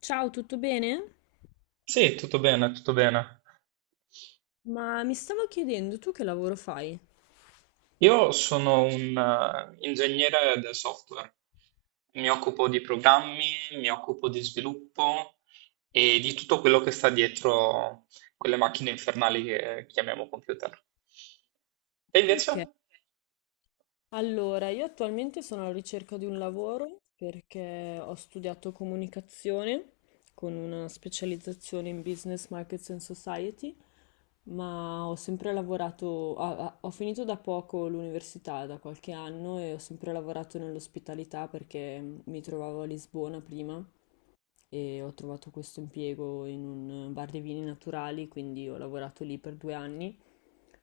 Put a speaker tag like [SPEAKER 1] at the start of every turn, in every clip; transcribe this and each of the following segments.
[SPEAKER 1] Ciao, tutto bene?
[SPEAKER 2] Sì, tutto bene, tutto bene.
[SPEAKER 1] Ma mi stavo chiedendo, tu che lavoro fai?
[SPEAKER 2] Io sono un ingegnere del software, mi occupo di programmi, mi occupo di sviluppo e di tutto quello che sta dietro quelle macchine infernali che chiamiamo computer. E invece,
[SPEAKER 1] Ok, allora io attualmente sono alla ricerca di un lavoro perché ho studiato comunicazione con una specializzazione in business, markets and society, ma ho sempre lavorato, ho finito da poco l'università, da qualche anno, e ho sempre lavorato nell'ospitalità perché mi trovavo a Lisbona prima. E ho trovato questo impiego in un bar dei vini naturali, quindi ho lavorato lì per 2 anni,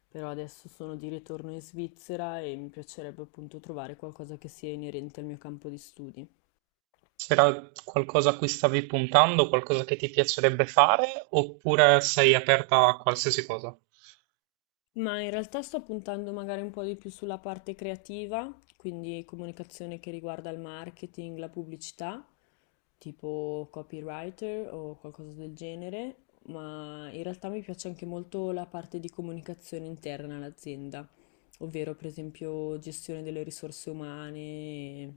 [SPEAKER 1] però adesso sono di ritorno in Svizzera e mi piacerebbe appunto trovare qualcosa che sia inerente al mio campo di studi.
[SPEAKER 2] c'era qualcosa a cui stavi puntando, qualcosa che ti piacerebbe fare, oppure sei aperta a qualsiasi cosa?
[SPEAKER 1] Ma in realtà sto puntando magari un po' di più sulla parte creativa, quindi comunicazione che riguarda il marketing, la pubblicità, tipo copywriter o qualcosa del genere, ma in realtà mi piace anche molto la parte di comunicazione interna all'azienda, ovvero per esempio gestione delle risorse umane,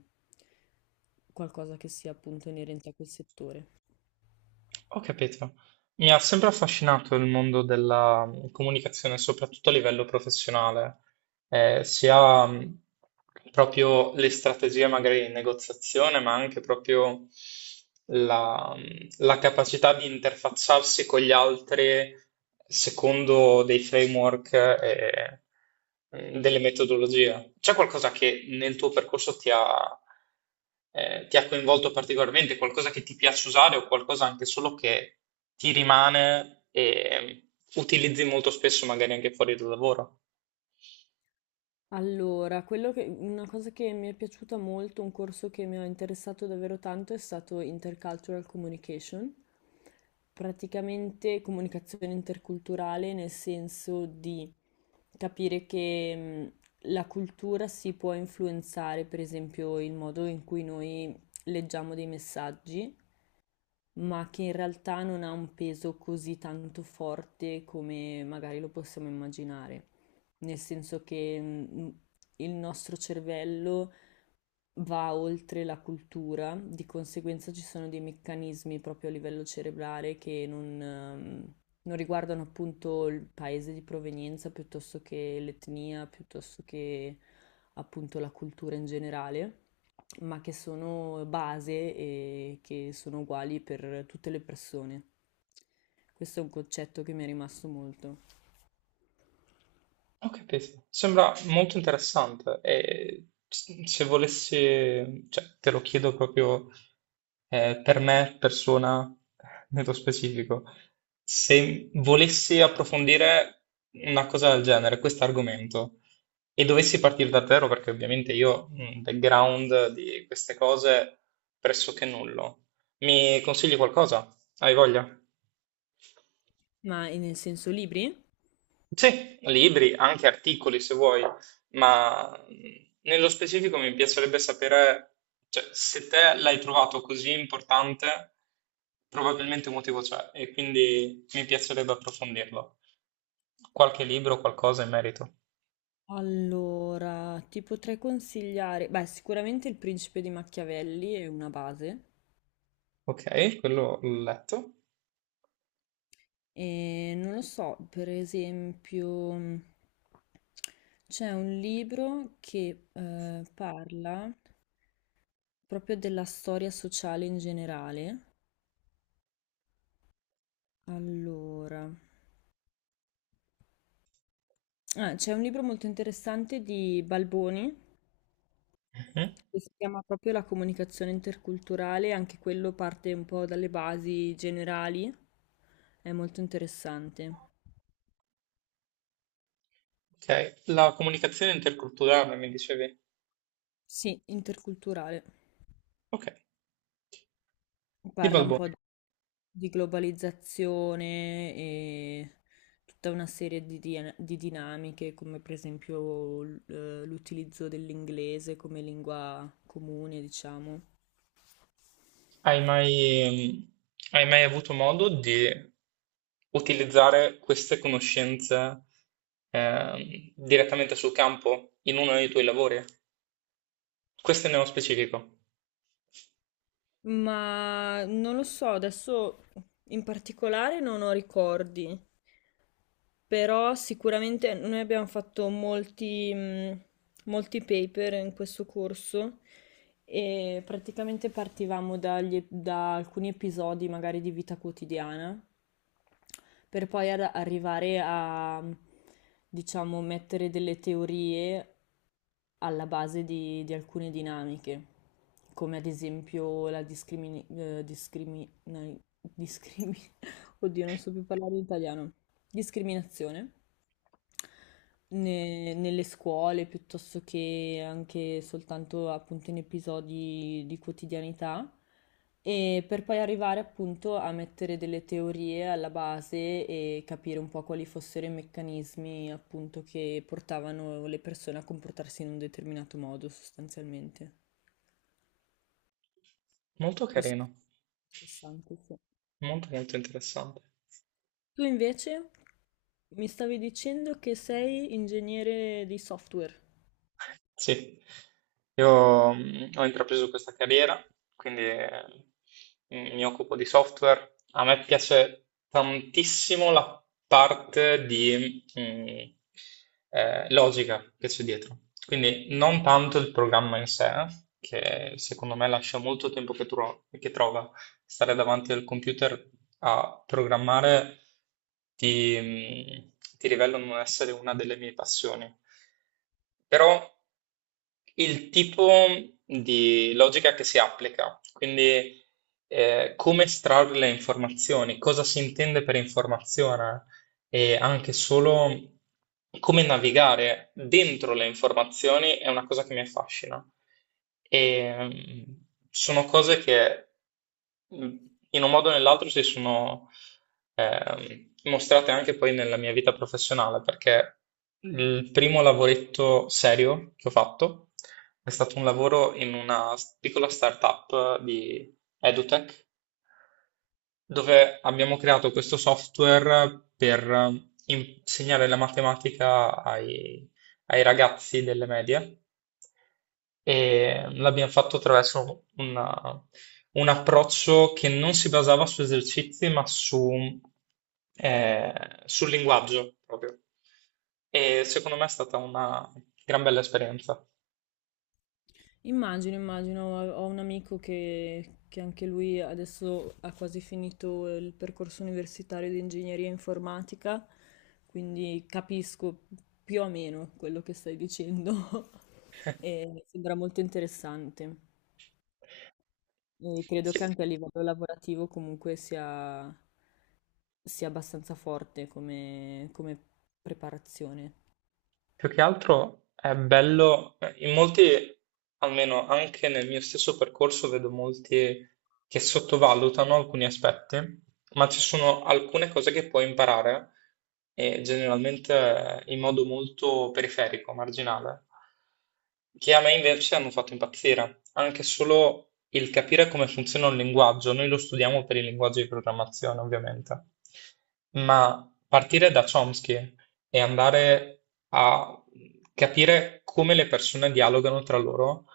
[SPEAKER 1] qualcosa che sia appunto inerente a quel settore.
[SPEAKER 2] Ho capito. Mi ha sempre affascinato il mondo della comunicazione, soprattutto a livello professionale sia proprio le strategie magari in negoziazione, ma anche proprio la capacità di interfacciarsi con gli altri secondo dei framework e delle metodologie. C'è qualcosa che nel tuo percorso ti ha coinvolto particolarmente, qualcosa che ti piace usare o qualcosa anche solo che ti rimane e utilizzi molto spesso magari anche fuori dal lavoro?
[SPEAKER 1] Allora, una cosa che mi è piaciuta molto, un corso che mi ha interessato davvero tanto è stato Intercultural Communication, praticamente comunicazione interculturale nel senso di capire che la cultura si può influenzare, per esempio, il modo in cui noi leggiamo dei messaggi, ma che in realtà non ha un peso così tanto forte come magari lo possiamo immaginare. Nel senso che il nostro cervello va oltre la cultura, di conseguenza ci sono dei meccanismi proprio a livello cerebrale che non, non riguardano appunto il paese di provenienza piuttosto che l'etnia, piuttosto che appunto la cultura in generale, ma che sono base e che sono uguali per tutte le persone. Questo è un concetto che mi è rimasto molto.
[SPEAKER 2] Ho capito, sembra molto interessante e se volessi, cioè te lo chiedo proprio per me, persona, nello specifico, se volessi approfondire una cosa del genere, questo argomento, e dovessi partire da zero, perché ovviamente io un background di queste cose pressoché nullo, mi consigli qualcosa? Hai voglia?
[SPEAKER 1] Ma nel senso libri?
[SPEAKER 2] Sì, libri, anche articoli se vuoi, ma nello specifico mi piacerebbe sapere, cioè, se te l'hai trovato così importante, probabilmente un motivo c'è e quindi mi piacerebbe approfondirlo. Qualche libro, qualcosa in merito.
[SPEAKER 1] Allora, ti potrei consigliare, beh, sicuramente Il Principe di Machiavelli è una base.
[SPEAKER 2] Ok, quello l'ho letto.
[SPEAKER 1] E non lo so, per esempio, c'è un libro che parla proprio della storia sociale in generale. Allora. Ah, c'è un libro molto interessante di Balboni
[SPEAKER 2] Mhm.
[SPEAKER 1] che si chiama proprio La comunicazione interculturale, anche quello parte un po' dalle basi generali, è molto interessante.
[SPEAKER 2] Ok, la comunicazione interculturale mi dicevi.
[SPEAKER 1] Sì, interculturale.
[SPEAKER 2] Ok, di
[SPEAKER 1] Parla un po'
[SPEAKER 2] Balboni.
[SPEAKER 1] di globalizzazione e tutta una serie di, di dinamiche, come per esempio l'utilizzo dell'inglese come lingua comune, diciamo.
[SPEAKER 2] Hai mai, hai mai avuto modo di utilizzare queste conoscenze direttamente sul campo in uno dei tuoi lavori? Questo è nello specifico.
[SPEAKER 1] Ma non lo so, adesso in particolare non ho ricordi, però sicuramente noi abbiamo fatto molti, molti paper in questo corso e praticamente partivamo da alcuni episodi magari di vita quotidiana per poi arrivare a, diciamo, mettere delle teorie alla base di, alcune dinamiche, come ad esempio la discrimi- Oddio, non so più parlare italiano. Discriminazione nelle scuole piuttosto che anche soltanto appunto in episodi di quotidianità, e per poi arrivare appunto a mettere delle teorie alla base e capire un po' quali fossero i meccanismi appunto che portavano le persone a comportarsi in un determinato modo sostanzialmente.
[SPEAKER 2] Molto
[SPEAKER 1] Questo
[SPEAKER 2] carino,
[SPEAKER 1] è interessante, sì.
[SPEAKER 2] molto molto interessante.
[SPEAKER 1] Tu invece, mi stavi dicendo che sei ingegnere di software.
[SPEAKER 2] Sì, io ho intrapreso questa carriera, quindi mi occupo di software. A me piace tantissimo la parte di logica che c'è dietro. Quindi non tanto il programma in sé, che secondo me lascia molto tempo che trova. Stare davanti al computer a programmare ti, ti rivelo non essere una delle mie passioni. Però il tipo di logica che si applica, quindi come estrarre le informazioni, cosa si intende per informazione e anche solo come navigare dentro le informazioni è una cosa che mi affascina. E mm, sono cose che mm, in un modo o nell'altro si sono mostrate anche poi nella mia vita professionale, perché il primo lavoretto serio che ho fatto è stato un lavoro in una piccola startup di EduTech dove abbiamo creato questo software per insegnare la matematica ai ragazzi delle medie e l'abbiamo fatto attraverso un approccio che non si basava su esercizi, ma eh, sul linguaggio proprio. E secondo me è stata una gran bella esperienza.
[SPEAKER 1] Immagino, immagino, ho un amico che anche lui adesso ha quasi finito il percorso universitario di ingegneria informatica, quindi capisco più o meno quello che stai dicendo e sembra molto interessante. E credo che
[SPEAKER 2] Sì.
[SPEAKER 1] anche a livello lavorativo comunque sia abbastanza forte come, come preparazione.
[SPEAKER 2] Più che altro è bello, in molti, almeno anche nel mio stesso percorso, vedo molti che sottovalutano alcuni aspetti, ma ci sono alcune cose che puoi imparare, e generalmente in modo molto periferico, marginale, che a me invece hanno fatto impazzire. Anche solo il capire come funziona un linguaggio, noi lo studiamo per il linguaggio di programmazione, ovviamente, ma partire da Chomsky e andare a capire come le persone dialogano tra loro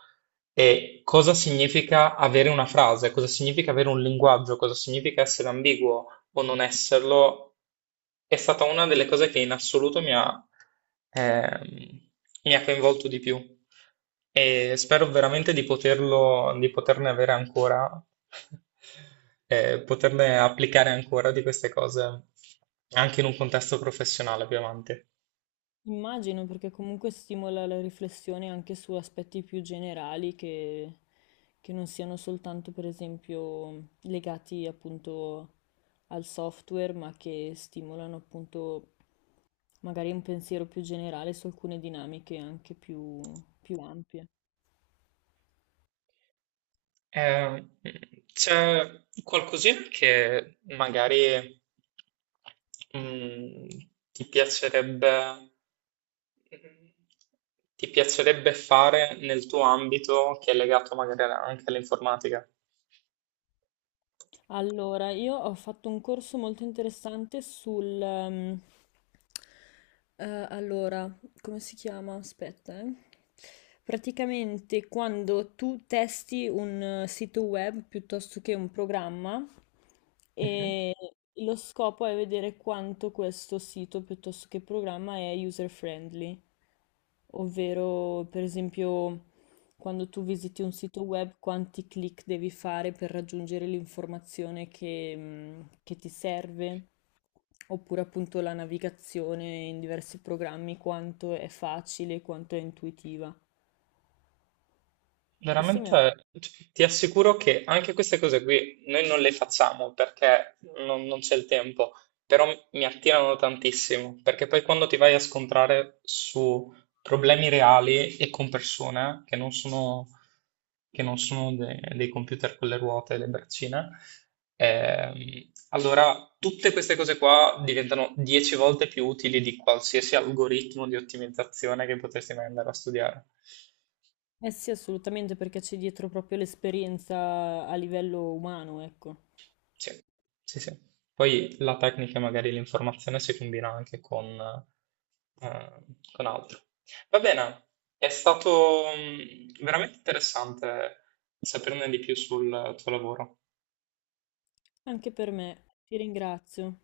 [SPEAKER 2] e cosa significa avere una frase, cosa significa avere un linguaggio, cosa significa essere ambiguo o non esserlo, è stata una delle cose che in assoluto ehm, mi ha coinvolto di più. E spero veramente di poterlo, di poterne avere ancora, poterne applicare ancora di queste cose anche in un contesto professionale più avanti.
[SPEAKER 1] Immagino perché comunque stimola la riflessione anche su aspetti più generali che non siano soltanto, per esempio, legati appunto al software, ma che stimolano appunto magari un pensiero più generale su alcune dinamiche anche più ampie.
[SPEAKER 2] Eh, C'è qualcosina che magari mm, ti piacerebbe, mm, ti piacerebbe fare nel tuo ambito che è legato magari anche all'informatica?
[SPEAKER 1] Allora, io ho fatto un corso molto interessante sul eh, allora, come si chiama? Aspetta, eh. Praticamente quando tu testi un sito web piuttosto che un programma e lo scopo è vedere quanto questo sito piuttosto che programma è user friendly, ovvero per esempio quando tu visiti un sito web, quanti click devi fare per raggiungere l'informazione che, che ti serve? Oppure appunto la navigazione in diversi programmi, quanto è facile, quanto è intuitiva. Questo mi ha.
[SPEAKER 2] Veramente ti assicuro che anche queste cose qui noi non le facciamo perché non c'è il tempo, però mi attirano tantissimo, perché poi quando ti vai a scontrare su problemi reali e con persone che non sono dei computer con le ruote e le braccine, allora tutte queste cose qua diventano 10 volte più utili di qualsiasi algoritmo di ottimizzazione che potresti mai andare a studiare.
[SPEAKER 1] Eh sì, assolutamente, perché c'è dietro proprio l'esperienza a livello umano, ecco.
[SPEAKER 2] Sì, sì, sì. Poi la tecnica e magari l'informazione si combina anche eh, con altro. Va bene, è stato veramente interessante saperne di più sul tuo lavoro.
[SPEAKER 1] Anche per me. Ti ringrazio.